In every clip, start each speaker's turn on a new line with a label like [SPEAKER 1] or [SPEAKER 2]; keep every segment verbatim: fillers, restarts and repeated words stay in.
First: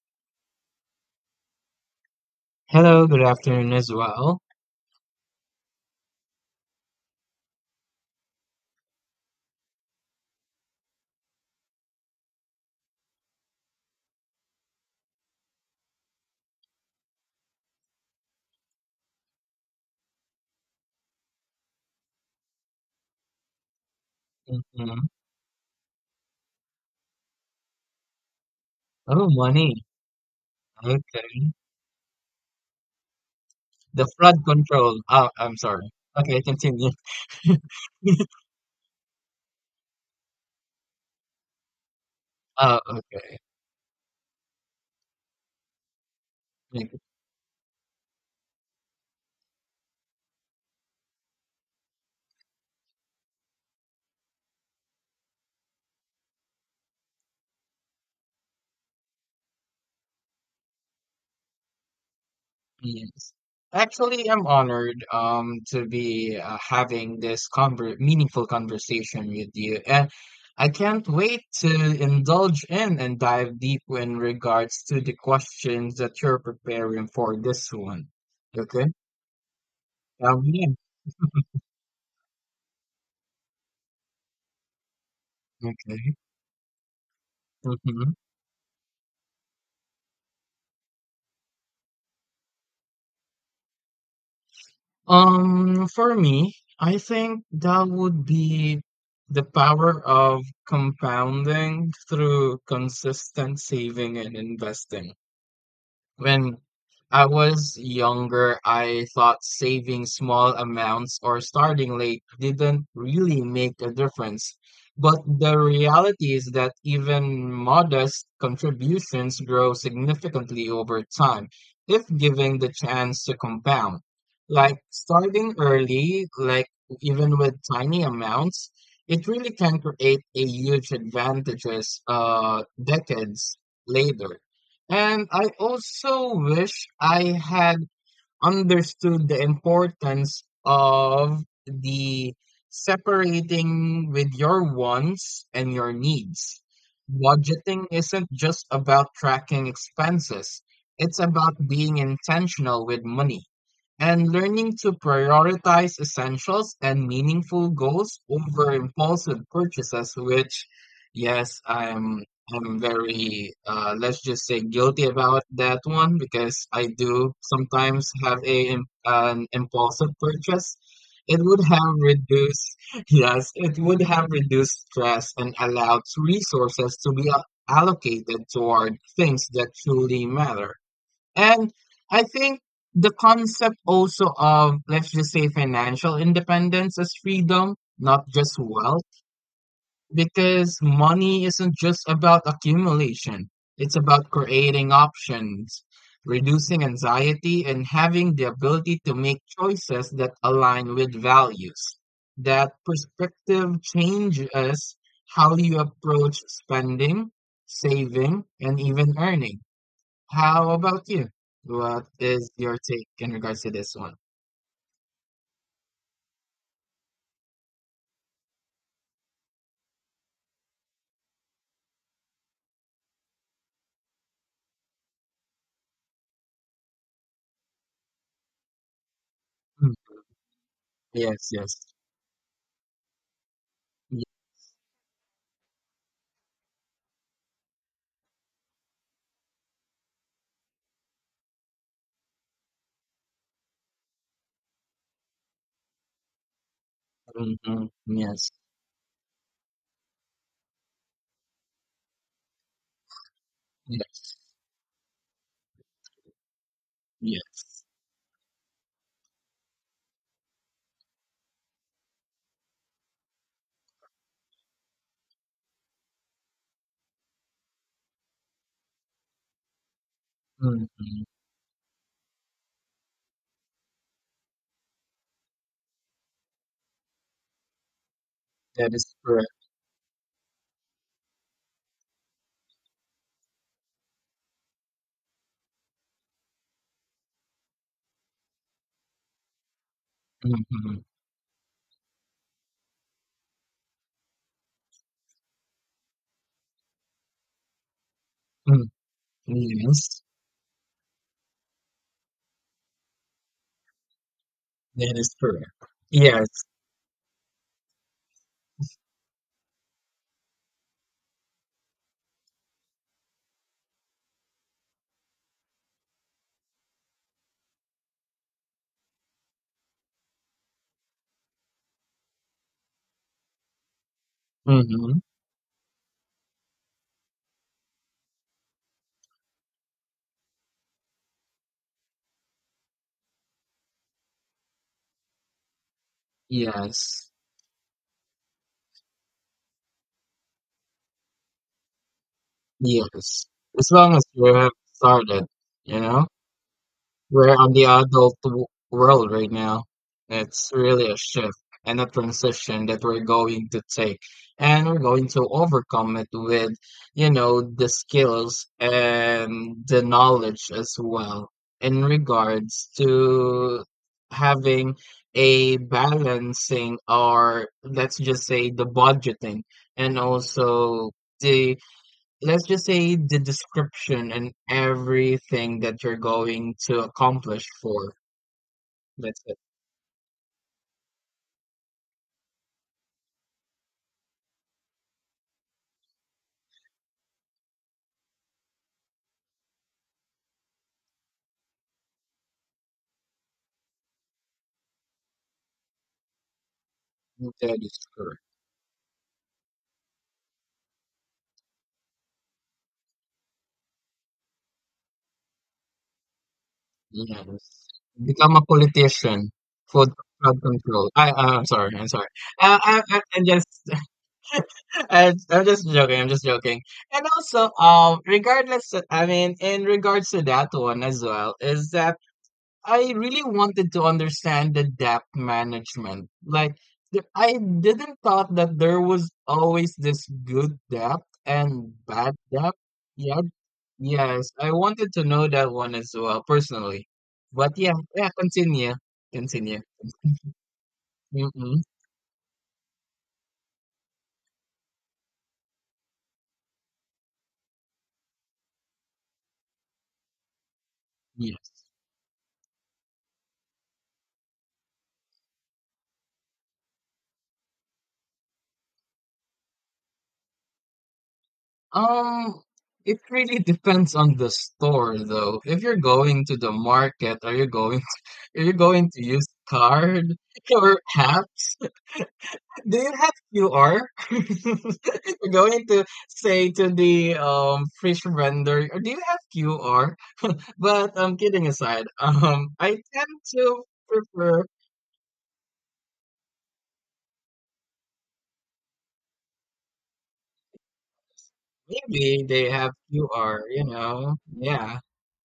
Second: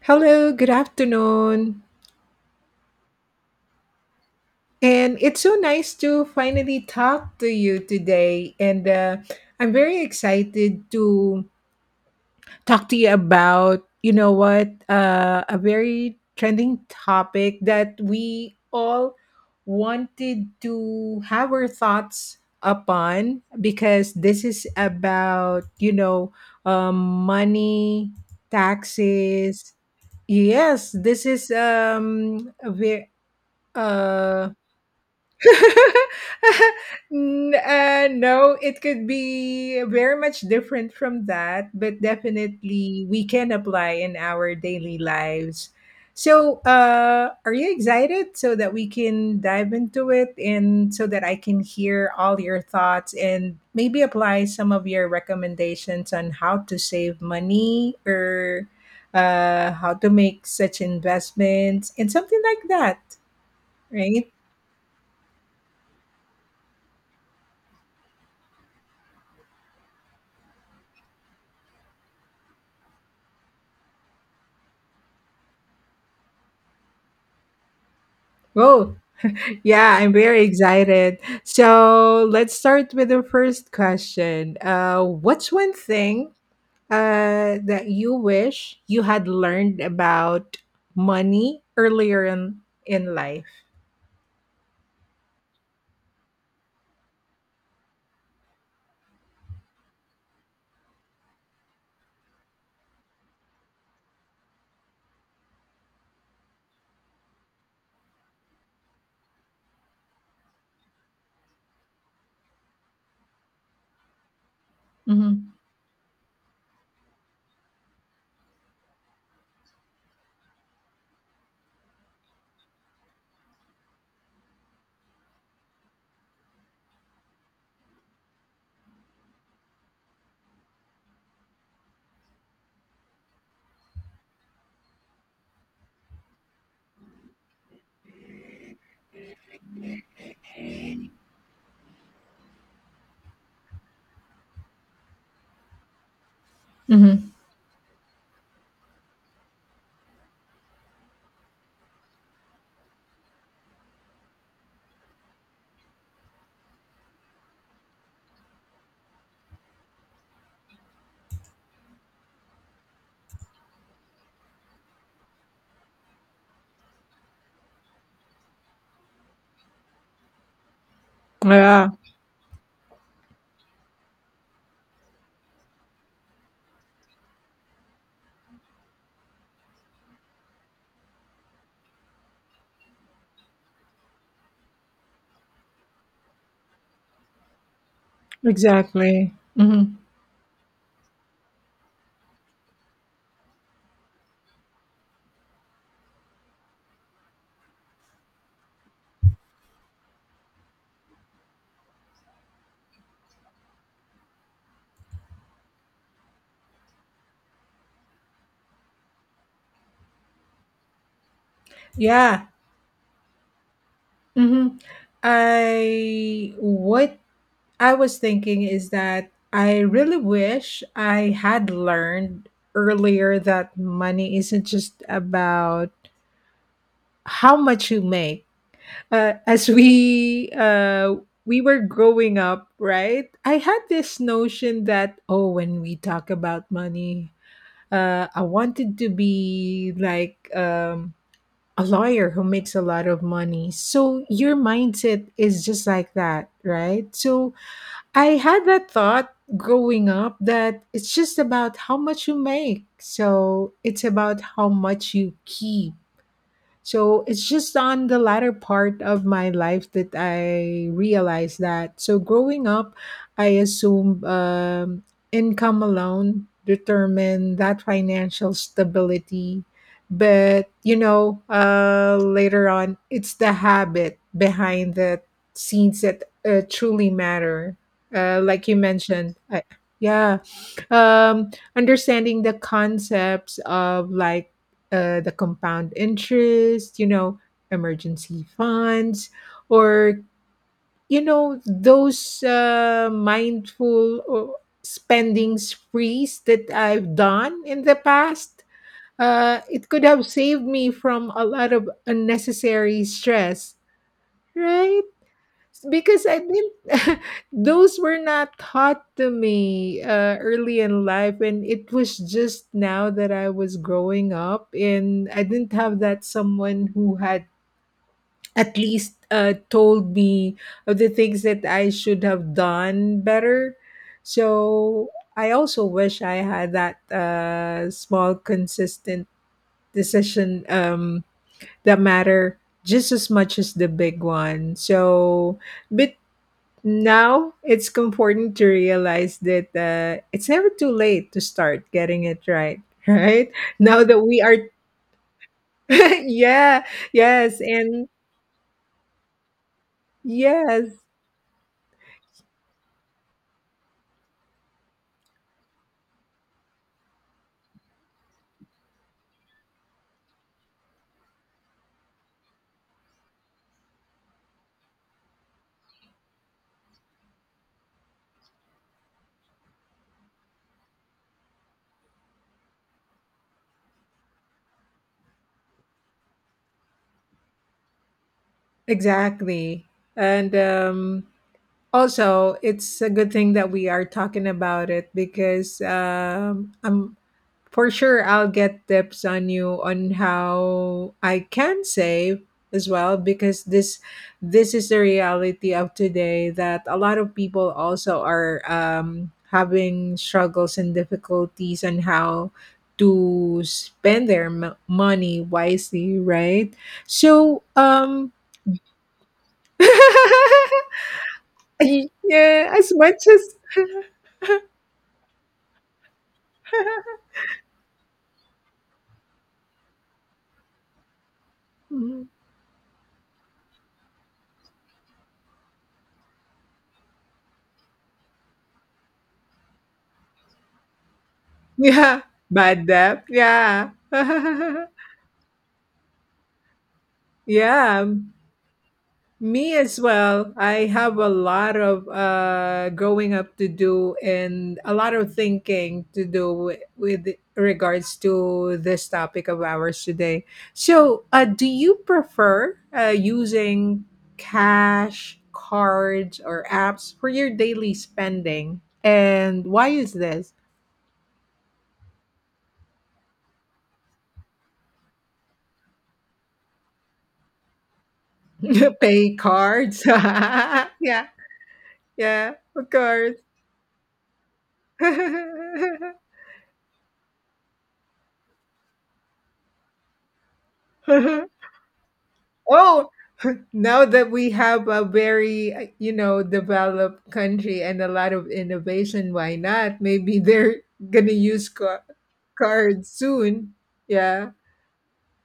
[SPEAKER 1] Hello, good afternoon.
[SPEAKER 2] Hello, good afternoon as well.
[SPEAKER 1] And it's so nice to finally talk to you today. And uh, I'm very excited to talk to you about, you know what, uh, a very trending topic that we all wanted to have our thoughts upon because this is
[SPEAKER 2] Hmm.
[SPEAKER 1] about, you know, um, money,
[SPEAKER 2] Oh,
[SPEAKER 1] taxes.
[SPEAKER 2] money.
[SPEAKER 1] Yes, this is
[SPEAKER 2] Okay.
[SPEAKER 1] um, a very
[SPEAKER 2] The flood
[SPEAKER 1] Uh,
[SPEAKER 2] control. Oh, I'm sorry. Okay, continue.
[SPEAKER 1] n- uh, no, it could be very much different from that, but
[SPEAKER 2] Oh,
[SPEAKER 1] definitely we
[SPEAKER 2] okay.
[SPEAKER 1] can apply in our daily lives. So,
[SPEAKER 2] Like,
[SPEAKER 1] uh, are you excited so that we can dive into it and so that I can hear all your thoughts and maybe apply some of your recommendations on how to save money or uh, how to make such investments and something like that,
[SPEAKER 2] yes. Actually,
[SPEAKER 1] right?
[SPEAKER 2] I'm honored um to be uh, having this conver meaningful conversation with you, and I can't wait to indulge in and dive deep in regards to the questions that you're preparing for this one. Okay.
[SPEAKER 1] Oh, yeah, I'm
[SPEAKER 2] Um,
[SPEAKER 1] very
[SPEAKER 2] yeah.
[SPEAKER 1] excited. So let's start with the first question. Uh, what's one
[SPEAKER 2] Okay.
[SPEAKER 1] thing uh, that
[SPEAKER 2] Mm-hmm.
[SPEAKER 1] you wish you had learned about money earlier in, in life?
[SPEAKER 2] Um, for me, I think that would be the power of compounding through consistent saving and investing. When I was younger, I thought saving small amounts or starting late didn't really make a difference. But
[SPEAKER 1] Mm-hmm.
[SPEAKER 2] the reality is that even modest contributions grow significantly over time if given the chance to compound. Like starting early, like even with tiny amounts, it really can create a huge advantages uh, decades later. And I also wish I had understood the importance of the separating with your wants and your needs.
[SPEAKER 1] Mm-hmm.
[SPEAKER 2] Budgeting isn't just about tracking expenses, it's about being intentional with money and learning to prioritize essentials and meaningful goals over impulsive purchases, which, yes, I'm I am very, uh, let's just say, guilty about that one because I do sometimes have a im- an impulsive purchase. It would
[SPEAKER 1] Yeah.
[SPEAKER 2] have reduced, yes, it would have reduced stress and allowed resources to be a- allocated toward things that truly matter. And I think the concept also of, let's just say, financial independence as freedom, not just wealth,
[SPEAKER 1] Exactly. Mhm.
[SPEAKER 2] because money isn't just about accumulation, it's about creating options, reducing anxiety, and having the ability to make choices that align with values. That perspective changes how you approach spending, saving, and even earning. How about you? What
[SPEAKER 1] Yeah.
[SPEAKER 2] is your take in regards to this one?
[SPEAKER 1] Mhm. I what I was thinking is that I really wish I had learned earlier that money isn't just about how much you make. Uh, as
[SPEAKER 2] Mm,
[SPEAKER 1] we uh,
[SPEAKER 2] yes,
[SPEAKER 1] we
[SPEAKER 2] yes.
[SPEAKER 1] were growing up, right? I had this notion that oh, when we talk about money, uh, I wanted to be like um, a lawyer who makes a lot of money. So your mindset is just like that, right? So
[SPEAKER 2] Mhm,
[SPEAKER 1] I
[SPEAKER 2] yes,
[SPEAKER 1] had that thought growing up that it's just about how much you make. So it's
[SPEAKER 2] yes,
[SPEAKER 1] about how much you keep, so it's just
[SPEAKER 2] yes.
[SPEAKER 1] on the latter part of my life that I realized that. So growing up, I assumed um, income alone determined that financial stability. But, you
[SPEAKER 2] Mm-hmm.
[SPEAKER 1] know, uh, later on, it's the habit behind the scenes that uh, truly matter. Uh, like you
[SPEAKER 2] That is
[SPEAKER 1] mentioned,
[SPEAKER 2] correct.
[SPEAKER 1] I, yeah. Um, understanding the concepts of like uh, the compound interest, you know, emergency funds, or
[SPEAKER 2] Mhm.
[SPEAKER 1] you know those uh, mindful uh, spending sprees that I've done in the past.
[SPEAKER 2] Mm,
[SPEAKER 1] Uh, it could
[SPEAKER 2] yes.
[SPEAKER 1] have saved me from a lot of unnecessary stress, right?
[SPEAKER 2] That is correct.
[SPEAKER 1] Because I
[SPEAKER 2] Yes.
[SPEAKER 1] didn't those were not taught to me uh, early in life, and it was just now that I was growing up, and I didn't have that someone who had at least uh, told me of the things that I should have done better. So
[SPEAKER 2] Mhm.
[SPEAKER 1] I also wish I had that uh, small, consistent decision um, that matter just as much as the big one. So but
[SPEAKER 2] Yes.
[SPEAKER 1] now it's important to realize that uh, it's never too late to start getting it right,
[SPEAKER 2] Yes.
[SPEAKER 1] right?
[SPEAKER 2] As
[SPEAKER 1] Now
[SPEAKER 2] long
[SPEAKER 1] that
[SPEAKER 2] as
[SPEAKER 1] we
[SPEAKER 2] you
[SPEAKER 1] are,
[SPEAKER 2] have started, you know?
[SPEAKER 1] yeah,
[SPEAKER 2] We're
[SPEAKER 1] yes,
[SPEAKER 2] on the
[SPEAKER 1] and
[SPEAKER 2] adult w- world right now. It's
[SPEAKER 1] yes,
[SPEAKER 2] really a shift and a transition that we're going to take. And we're going to overcome it with, you know, the skills and the knowledge as well in regards to having a balancing, or let's just say the budgeting, and also the, let's just say, the description and everything that you're going to accomplish for, let's say,
[SPEAKER 1] exactly. And um, also, it's a good thing that we are talking about it because um, I'm. For sure, I'll get tips on you on how I can save as well because this this is the reality of today that a lot of people
[SPEAKER 2] that is
[SPEAKER 1] also
[SPEAKER 2] correct.
[SPEAKER 1] are um, having struggles and difficulties on how to spend their m- money wisely, right? So,
[SPEAKER 2] Yes.
[SPEAKER 1] um,
[SPEAKER 2] Become a politician. Food crowd control. I I'm sorry, I'm sorry.
[SPEAKER 1] yeah,
[SPEAKER 2] Uh,
[SPEAKER 1] as
[SPEAKER 2] I, I,
[SPEAKER 1] much
[SPEAKER 2] I'm
[SPEAKER 1] as
[SPEAKER 2] just I, I'm just joking, I'm just joking. And also um regardless, I mean, in regards to that one as well, is that I really wanted to understand the debt management. Like, th- I didn't thought that there was always this good debt and
[SPEAKER 1] yeah,
[SPEAKER 2] bad debt.
[SPEAKER 1] bad debt,
[SPEAKER 2] Yeah,
[SPEAKER 1] yeah.
[SPEAKER 2] yes, I wanted to know that one as well personally. But yeah,
[SPEAKER 1] Yeah.
[SPEAKER 2] yeah, continue,
[SPEAKER 1] Me
[SPEAKER 2] continue.
[SPEAKER 1] as well. I have a lot
[SPEAKER 2] Mm-mm,
[SPEAKER 1] of uh, growing up to do and a lot of thinking to do with, with regards to this topic of ours today. So, uh, do
[SPEAKER 2] yes.
[SPEAKER 1] you prefer uh, using cash, cards, or apps for your daily spending? And why is this?
[SPEAKER 2] Um, it really depends on the store, though. If you're going to the market, are you going? To, are you going to
[SPEAKER 1] Pay
[SPEAKER 2] use
[SPEAKER 1] cards.
[SPEAKER 2] card or
[SPEAKER 1] Yeah,
[SPEAKER 2] app?
[SPEAKER 1] yeah, of
[SPEAKER 2] Do you have
[SPEAKER 1] course.
[SPEAKER 2] Q R? You're going to say to the um fish vendor, "Uh, Do you have Q R?" But um, kidding aside, um, I
[SPEAKER 1] Oh,
[SPEAKER 2] tend to
[SPEAKER 1] now that we
[SPEAKER 2] prefer.
[SPEAKER 1] have a very, you know, developed country and a lot of innovation, why not? Maybe they're going to use ca-
[SPEAKER 2] Maybe they have
[SPEAKER 1] cards
[SPEAKER 2] Q R.
[SPEAKER 1] soon.
[SPEAKER 2] You know,
[SPEAKER 1] Yeah.
[SPEAKER 2] yeah.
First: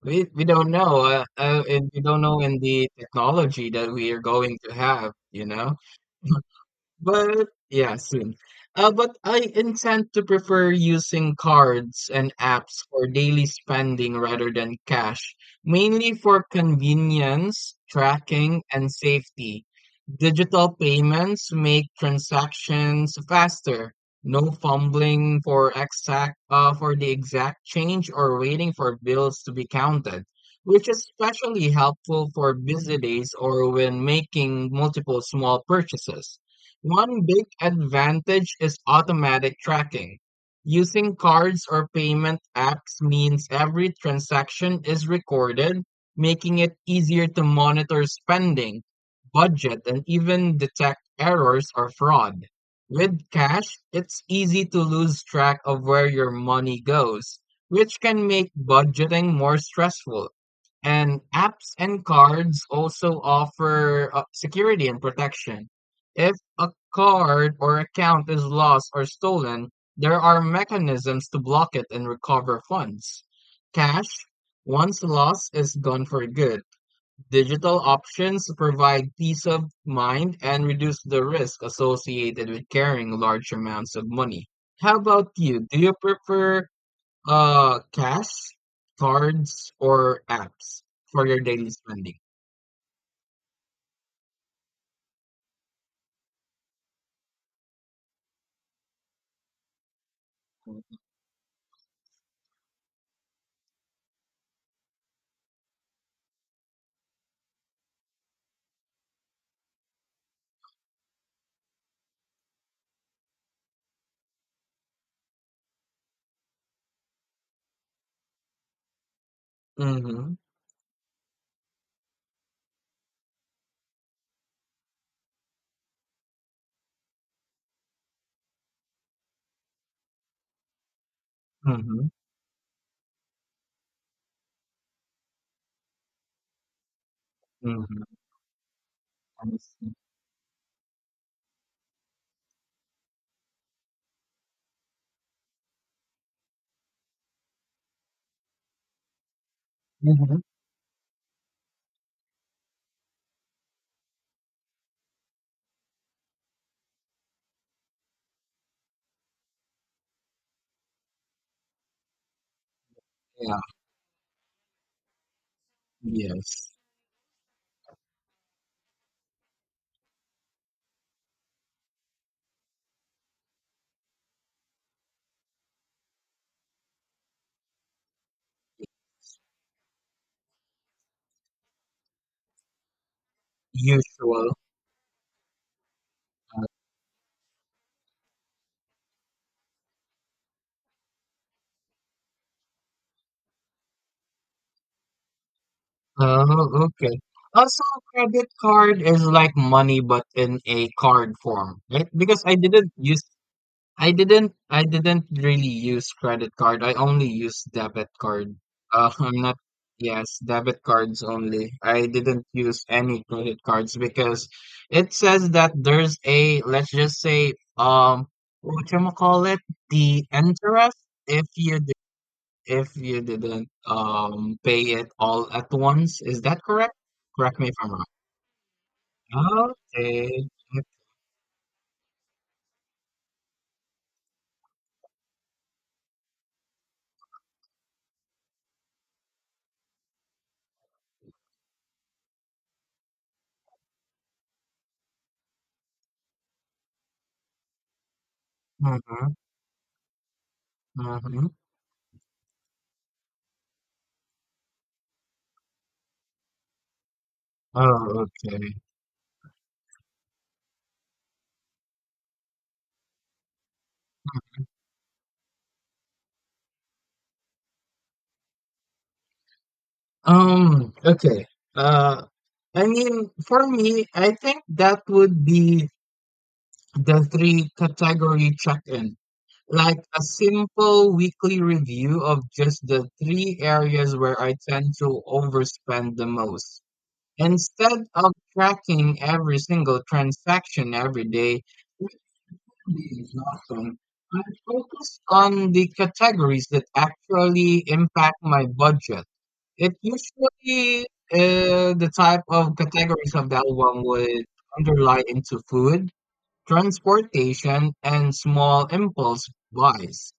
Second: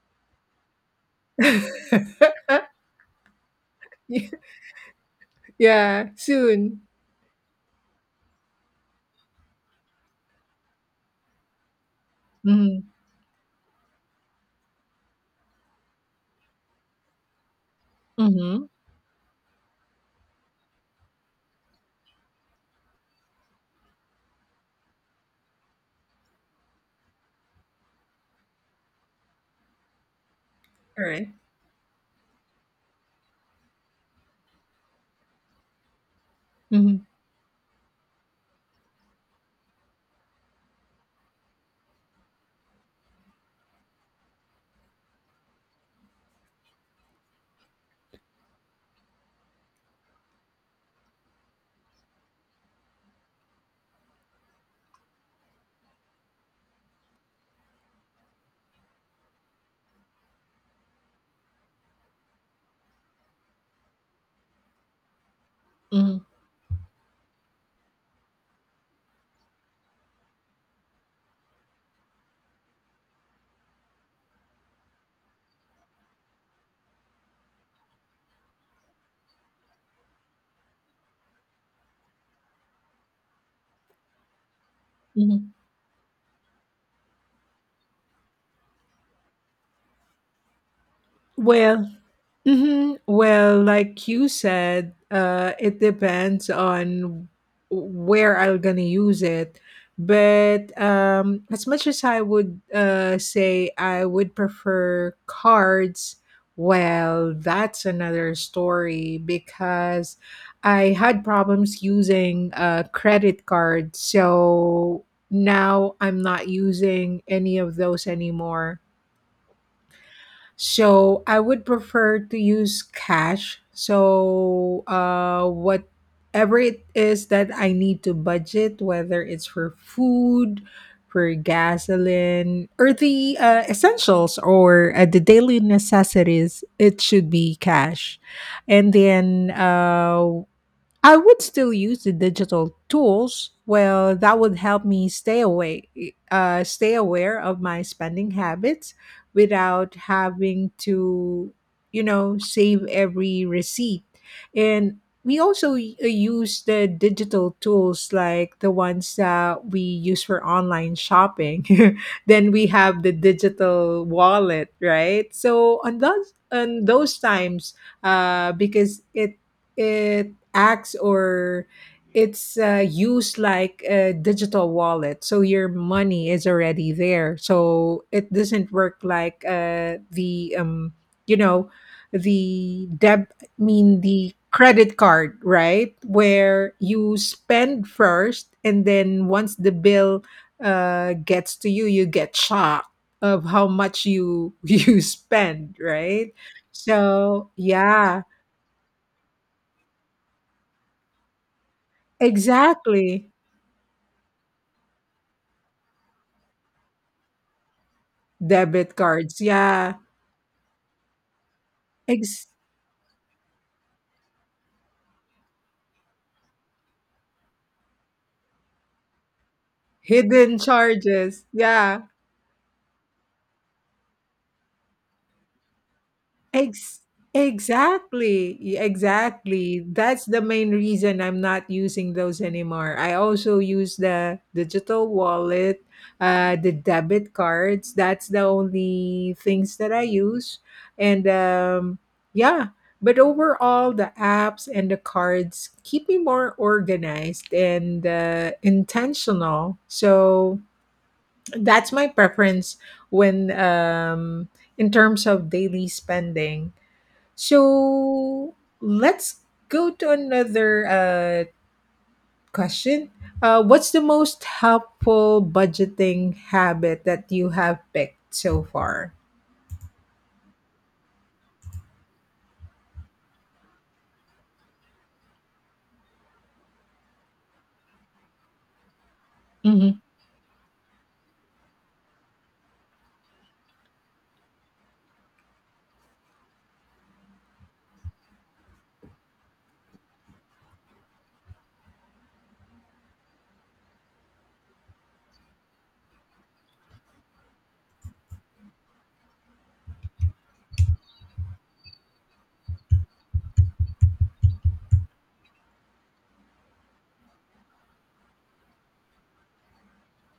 [SPEAKER 2] We we don't know, uh, uh, and we don't know in the technology that we are going to have. You know.
[SPEAKER 1] Yeah, soon.
[SPEAKER 2] But yeah, soon. Uh, but I intend to prefer using cards and apps
[SPEAKER 1] Mm-hmm.
[SPEAKER 2] for daily spending rather than cash, mainly for convenience, tracking,
[SPEAKER 1] Mm-hmm.
[SPEAKER 2] and safety. Digital payments make transactions faster. No fumbling for exact uh, for the exact change or waiting for bills to be counted, which is
[SPEAKER 1] All right.
[SPEAKER 2] especially helpful for busy days or when making multiple small purchases.
[SPEAKER 1] Mm-hmm.
[SPEAKER 2] One big advantage is automatic tracking. Using cards or payment apps means every transaction is recorded, making it easier to monitor spending, budget, and even detect errors or fraud. With cash, it's easy to lose track of where your money goes, which can make budgeting more stressful. And apps and cards also offer uh, security and protection.
[SPEAKER 1] Mm-hmm.
[SPEAKER 2] If a card or account is lost or stolen, there are mechanisms to block it and recover funds. Cash, once lost, is gone for good. Digital options provide peace of mind and reduce the risk associated with carrying large amounts of money. How about you? Do you prefer uh cash, cards, or apps for your daily
[SPEAKER 1] Well,
[SPEAKER 2] spending?
[SPEAKER 1] hmm, well, like you said, uh, it depends on where I'm gonna use it. But um, as much as I would uh, say I would prefer cards, well, that's another story because I had problems using uh, credit cards. So now I'm not using any of those anymore.
[SPEAKER 2] Mm-hmm.
[SPEAKER 1] So I would prefer to use cash. So uh, whatever it is that I need to budget, whether it's for food, for
[SPEAKER 2] Mm-hmm.
[SPEAKER 1] gasoline, or the uh, essentials or uh, the daily necessities, it should be
[SPEAKER 2] Mm-hmm.
[SPEAKER 1] cash. And
[SPEAKER 2] I
[SPEAKER 1] then
[SPEAKER 2] see.
[SPEAKER 1] uh, I would still use the digital tools. Well, that would help me stay away, uh, stay aware of my spending habits without
[SPEAKER 2] Mm-hmm.
[SPEAKER 1] having to, you know, save every receipt. And we also y- uh, use the digital tools like the ones that we use for online shopping. Then we have the
[SPEAKER 2] Yeah.
[SPEAKER 1] digital wallet, right? So on those
[SPEAKER 2] Yes.
[SPEAKER 1] on those times, uh, because it it acts or it's uh, used like a digital wallet, so your money is already there, so it doesn't work like uh, the um, you know, the deb I mean the
[SPEAKER 2] Usual.
[SPEAKER 1] credit card, right, where you spend first and then once the bill uh, gets to you you get shocked of how much you you spend, right?
[SPEAKER 2] Oh, okay.
[SPEAKER 1] So
[SPEAKER 2] Also,
[SPEAKER 1] yeah,
[SPEAKER 2] credit card is like money, but in a card form, right? Because I didn't use
[SPEAKER 1] exactly.
[SPEAKER 2] I didn't I didn't really use credit card. I only use debit card.
[SPEAKER 1] Debit
[SPEAKER 2] Uh,
[SPEAKER 1] cards,
[SPEAKER 2] I'm not.
[SPEAKER 1] yeah.
[SPEAKER 2] Yes, debit cards only. I didn't
[SPEAKER 1] Ex
[SPEAKER 2] use any credit cards because it says that there's a, let's just say, um what you call it, the
[SPEAKER 1] Hidden
[SPEAKER 2] interest, if
[SPEAKER 1] charges,
[SPEAKER 2] you di-
[SPEAKER 1] yeah.
[SPEAKER 2] if you didn't um pay it all at once. Is that correct?
[SPEAKER 1] Ex
[SPEAKER 2] Correct me if I'm wrong.
[SPEAKER 1] exactly, y- exactly. That's the
[SPEAKER 2] Okay.
[SPEAKER 1] main reason I'm not using those anymore. I also use the digital wallet, uh, the debit cards. That's the only things that I use. And um, yeah. But overall, the apps and the cards keep me more organized and uh,
[SPEAKER 2] Mm-hmm.
[SPEAKER 1] intentional. So,
[SPEAKER 2] Mm-hmm.
[SPEAKER 1] that's my preference when um in terms of daily spending.
[SPEAKER 2] Oh,
[SPEAKER 1] So
[SPEAKER 2] okay.
[SPEAKER 1] let's go to another uh question. Uh, what's the most helpful budgeting habit that you have picked so far?
[SPEAKER 2] Um, okay. Uh, I mean, for me, I think that would be the three category check-in, like
[SPEAKER 1] Mhm,
[SPEAKER 2] a simple weekly review of just the three areas where I tend to overspend the most. Instead of tracking every single transaction every day, which would be exhausting, I focus on the categories that actually impact my budget. It's usually uh, the type of categories of that one would underlie into food, transportation, and small impulse buys.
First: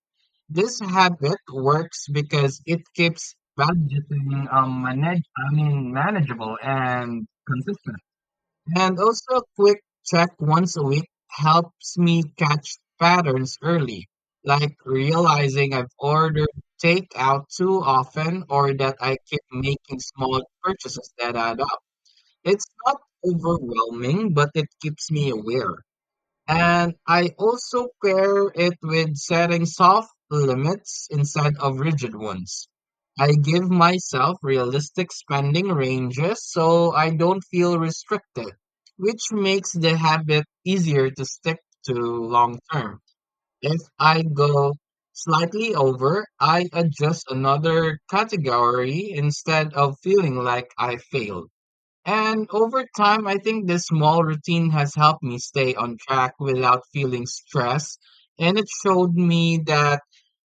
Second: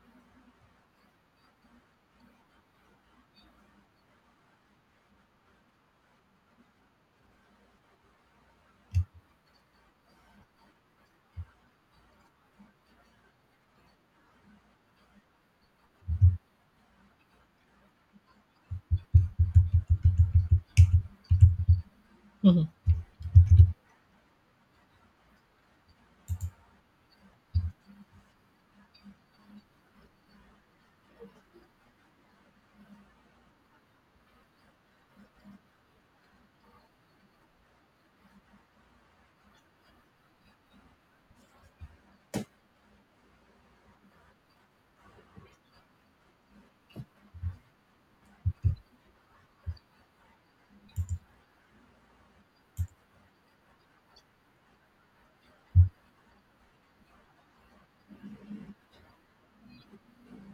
[SPEAKER 2] This habit works because it keeps budgeting um, manage I mean manageable and consistent. And also a quick check once a week helps me catch patterns early, like realizing I've ordered takeout too often or that I keep making small purchases that add up.
[SPEAKER 1] mhm.
[SPEAKER 2] It's not overwhelming, but it keeps me aware. And I also pair it with setting soft limits instead of rigid ones. I give myself realistic spending ranges so I don't feel restricted, which makes the habit easier to stick to long term. If I go slightly over, I adjust another category instead of feeling like I failed. And over time, I think this small routine has helped me stay on track without feeling stress. And it showed me that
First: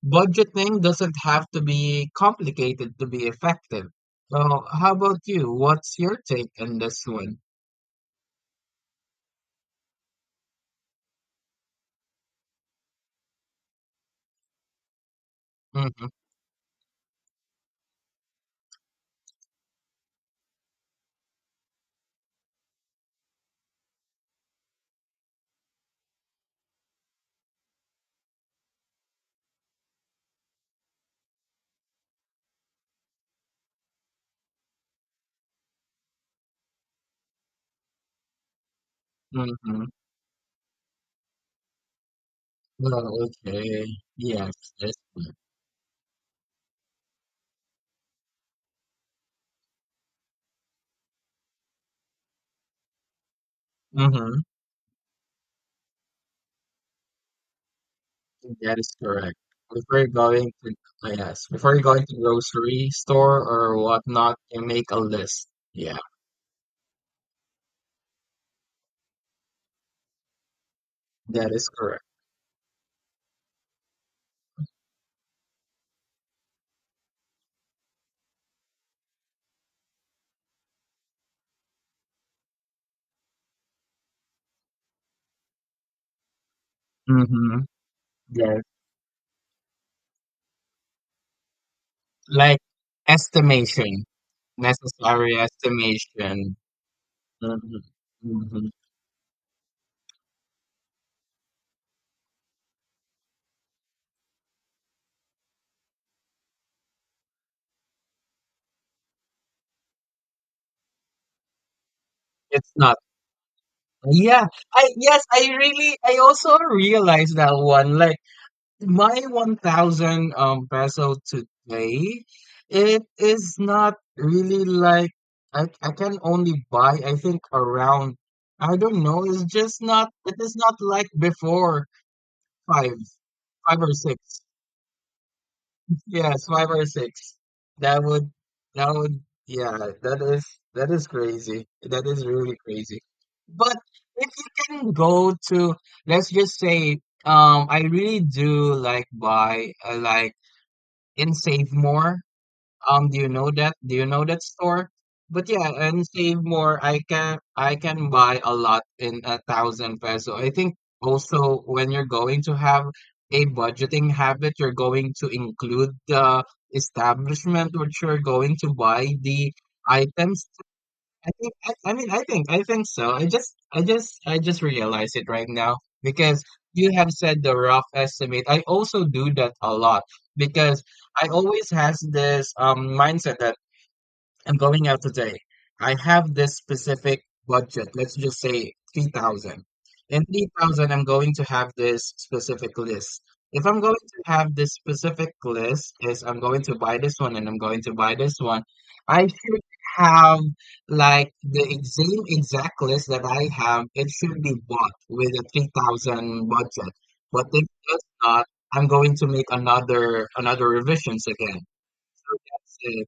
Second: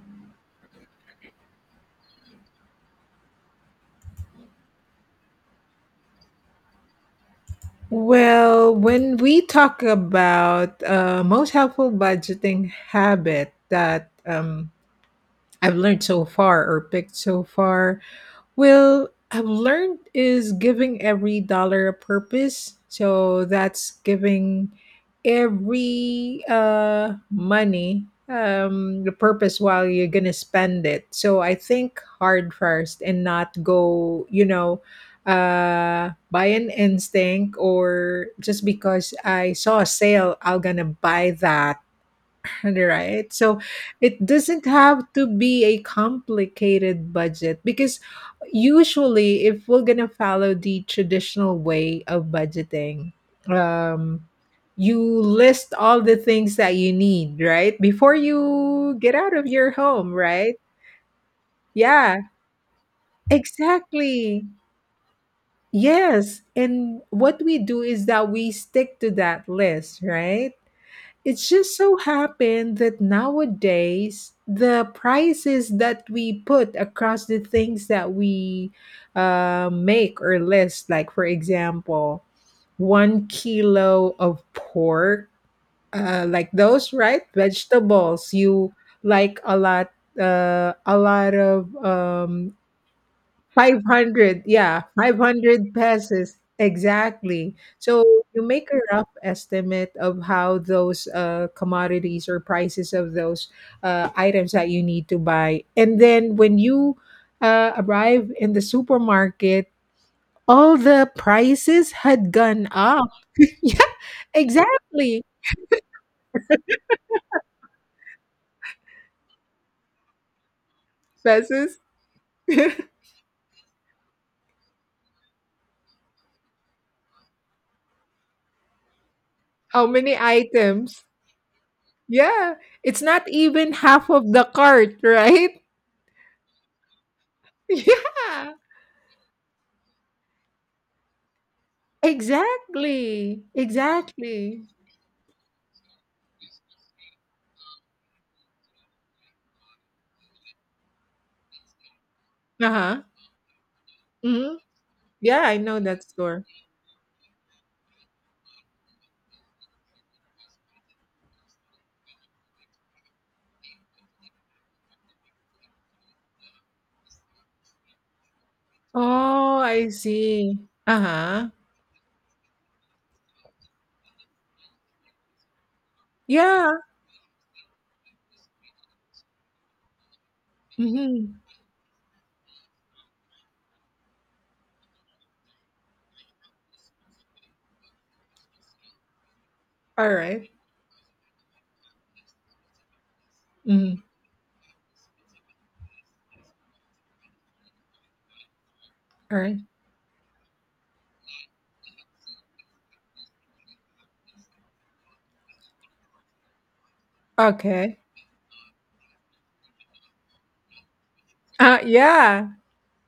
[SPEAKER 2] budgeting doesn't have to be complicated to be effective. So, how about you? What's your take on this one?
[SPEAKER 1] Well, when we talk about uh, most helpful budgeting habit that um, I've learned
[SPEAKER 2] Mm-hmm,
[SPEAKER 1] so far or picked so far, well, I've learned is giving every dollar a purpose. So that's giving every uh, money um, the purpose while you're gonna spend it. So I think hard first and not go, you know, uh, by an instinct or just because I saw
[SPEAKER 2] mm-hmm.
[SPEAKER 1] a sale, I'm gonna buy that.
[SPEAKER 2] Well,
[SPEAKER 1] Right. So
[SPEAKER 2] okay.
[SPEAKER 1] it
[SPEAKER 2] Yes,
[SPEAKER 1] doesn't
[SPEAKER 2] that's
[SPEAKER 1] have to
[SPEAKER 2] good.
[SPEAKER 1] be a complicated budget because usually if we're going to follow the traditional way of budgeting, um
[SPEAKER 2] Mm-hmm.
[SPEAKER 1] you list all the things that you need, right? Before
[SPEAKER 2] That is
[SPEAKER 1] you get out
[SPEAKER 2] correct.
[SPEAKER 1] of your
[SPEAKER 2] Before you're
[SPEAKER 1] home,
[SPEAKER 2] going
[SPEAKER 1] right?
[SPEAKER 2] to, yes, before you're going to
[SPEAKER 1] Yeah,
[SPEAKER 2] grocery store or whatnot,
[SPEAKER 1] exactly.
[SPEAKER 2] you make a list. Yeah,
[SPEAKER 1] Yes. And what we do is that we stick to that list, right? It
[SPEAKER 2] that is
[SPEAKER 1] just so
[SPEAKER 2] correct.
[SPEAKER 1] happened that nowadays the prices that we put across the things that we uh, make or list, like for example, one kilo of pork, uh, like those, right?
[SPEAKER 2] Mm-hmm.
[SPEAKER 1] Vegetables
[SPEAKER 2] Yes.
[SPEAKER 1] you like a lot, uh, a lot of um,
[SPEAKER 2] Like estimation,
[SPEAKER 1] five hundred, yeah,
[SPEAKER 2] necessary
[SPEAKER 1] five hundred pesos.
[SPEAKER 2] estimation.
[SPEAKER 1] Exactly.
[SPEAKER 2] Mm-hmm.
[SPEAKER 1] So you
[SPEAKER 2] Mm-hmm.
[SPEAKER 1] make a rough estimate of how those uh, commodities or prices of those uh, items that you need to buy. And then when you uh, arrive in the supermarket, all the prices had gone
[SPEAKER 2] It's not.
[SPEAKER 1] up. Yeah,
[SPEAKER 2] Yeah. I
[SPEAKER 1] exactly.
[SPEAKER 2] Yes, I really I also realized that one. Like my one thousand um peso
[SPEAKER 1] Pesos.
[SPEAKER 2] today, it is not really like I I can only buy, I think, around, I don't know, it's just
[SPEAKER 1] How
[SPEAKER 2] not,
[SPEAKER 1] many
[SPEAKER 2] it is not
[SPEAKER 1] items?
[SPEAKER 2] like before.
[SPEAKER 1] Yeah,
[SPEAKER 2] Five,
[SPEAKER 1] it's not even
[SPEAKER 2] five or
[SPEAKER 1] half of
[SPEAKER 2] six.
[SPEAKER 1] the cart, right?
[SPEAKER 2] Yes, five or six. That would
[SPEAKER 1] Yeah.
[SPEAKER 2] that would yeah, that is that is crazy. That is really crazy.
[SPEAKER 1] Exactly,
[SPEAKER 2] But if you
[SPEAKER 1] exactly.
[SPEAKER 2] can go to, let's just say, um I really do like buy, uh, like, in Save More.
[SPEAKER 1] Uh-huh.
[SPEAKER 2] Um, do you know that? Do you know that
[SPEAKER 1] Mhm.
[SPEAKER 2] store?
[SPEAKER 1] Yeah,
[SPEAKER 2] But
[SPEAKER 1] I
[SPEAKER 2] yeah,
[SPEAKER 1] know that
[SPEAKER 2] and Save
[SPEAKER 1] store.
[SPEAKER 2] More, I can I can buy a lot in a thousand peso. I think also when you're going to have a budgeting habit, you're going to include the establishment which you're going to buy the
[SPEAKER 1] Oh, I
[SPEAKER 2] items.
[SPEAKER 1] see.
[SPEAKER 2] I
[SPEAKER 1] Uh-huh.
[SPEAKER 2] think I, I mean, I think I think so. I just I just I just realized it right now because
[SPEAKER 1] Yeah.
[SPEAKER 2] you have said the rough estimate. I also do that a lot because I
[SPEAKER 1] Mhm.
[SPEAKER 2] always has this um mindset that I'm going out today. I have this specific budget. Let's just say three thousand.
[SPEAKER 1] All
[SPEAKER 2] In
[SPEAKER 1] right.
[SPEAKER 2] three thousand, I'm going to have this specific list. If I'm going
[SPEAKER 1] Mhm.
[SPEAKER 2] to have this specific list, is I'm going to buy this one and I'm going to buy this one, I
[SPEAKER 1] All right.
[SPEAKER 2] should have like the ex- same exact list that I have. It should be bought with a three thousand budget. But if
[SPEAKER 1] Okay.
[SPEAKER 2] it's not, I'm going to make another another revisions again.
[SPEAKER 1] Uh, yeah.
[SPEAKER 2] So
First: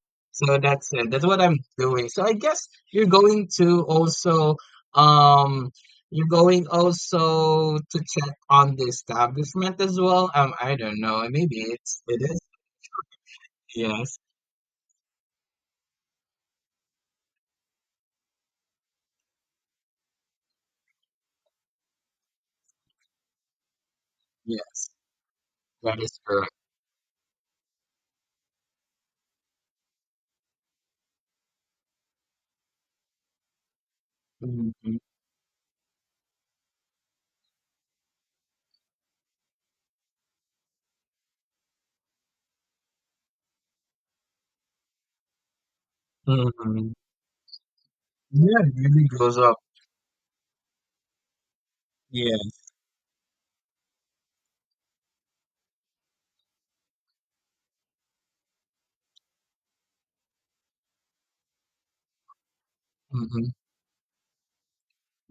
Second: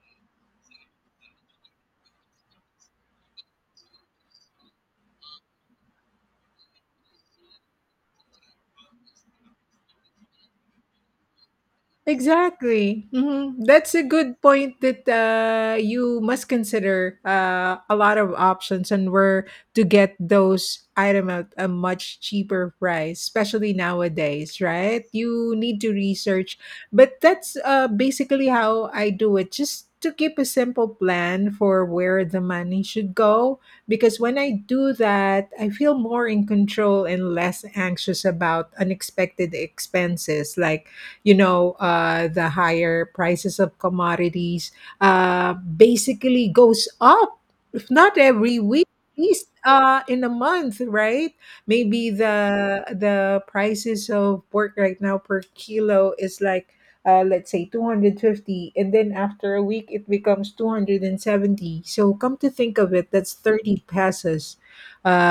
[SPEAKER 2] so that's it. That's what I'm doing. So I guess you're going to also um you're going also to check on the establishment as well. Um, I don't know. Maybe it's it is.
[SPEAKER 1] Exactly. Hmm, that's a
[SPEAKER 2] Yes,
[SPEAKER 1] good point that uh, you must consider uh, a lot of options and where to get those item at a much cheaper price, especially nowadays,
[SPEAKER 2] yes,
[SPEAKER 1] right? You need to
[SPEAKER 2] that is correct.
[SPEAKER 1] research, but that's uh, basically how I do it. Just to keep a simple plan for where the money should go, because when I do
[SPEAKER 2] Hmm.
[SPEAKER 1] that, I feel more in control and less anxious about unexpected expenses like, you know, uh, the higher prices of commodities uh, basically goes
[SPEAKER 2] Hmm.
[SPEAKER 1] up, if not every
[SPEAKER 2] Yeah, it
[SPEAKER 1] week,
[SPEAKER 2] really
[SPEAKER 1] at
[SPEAKER 2] goes
[SPEAKER 1] least
[SPEAKER 2] up.
[SPEAKER 1] uh, in a month, right? Maybe
[SPEAKER 2] Yes.
[SPEAKER 1] the the prices of pork right now per kilo is like uh, let's say two hundred fifty, and then after a week it becomes two hundred seventy, so come to think of it, that's
[SPEAKER 2] Mm-hmm.
[SPEAKER 1] thirty pesos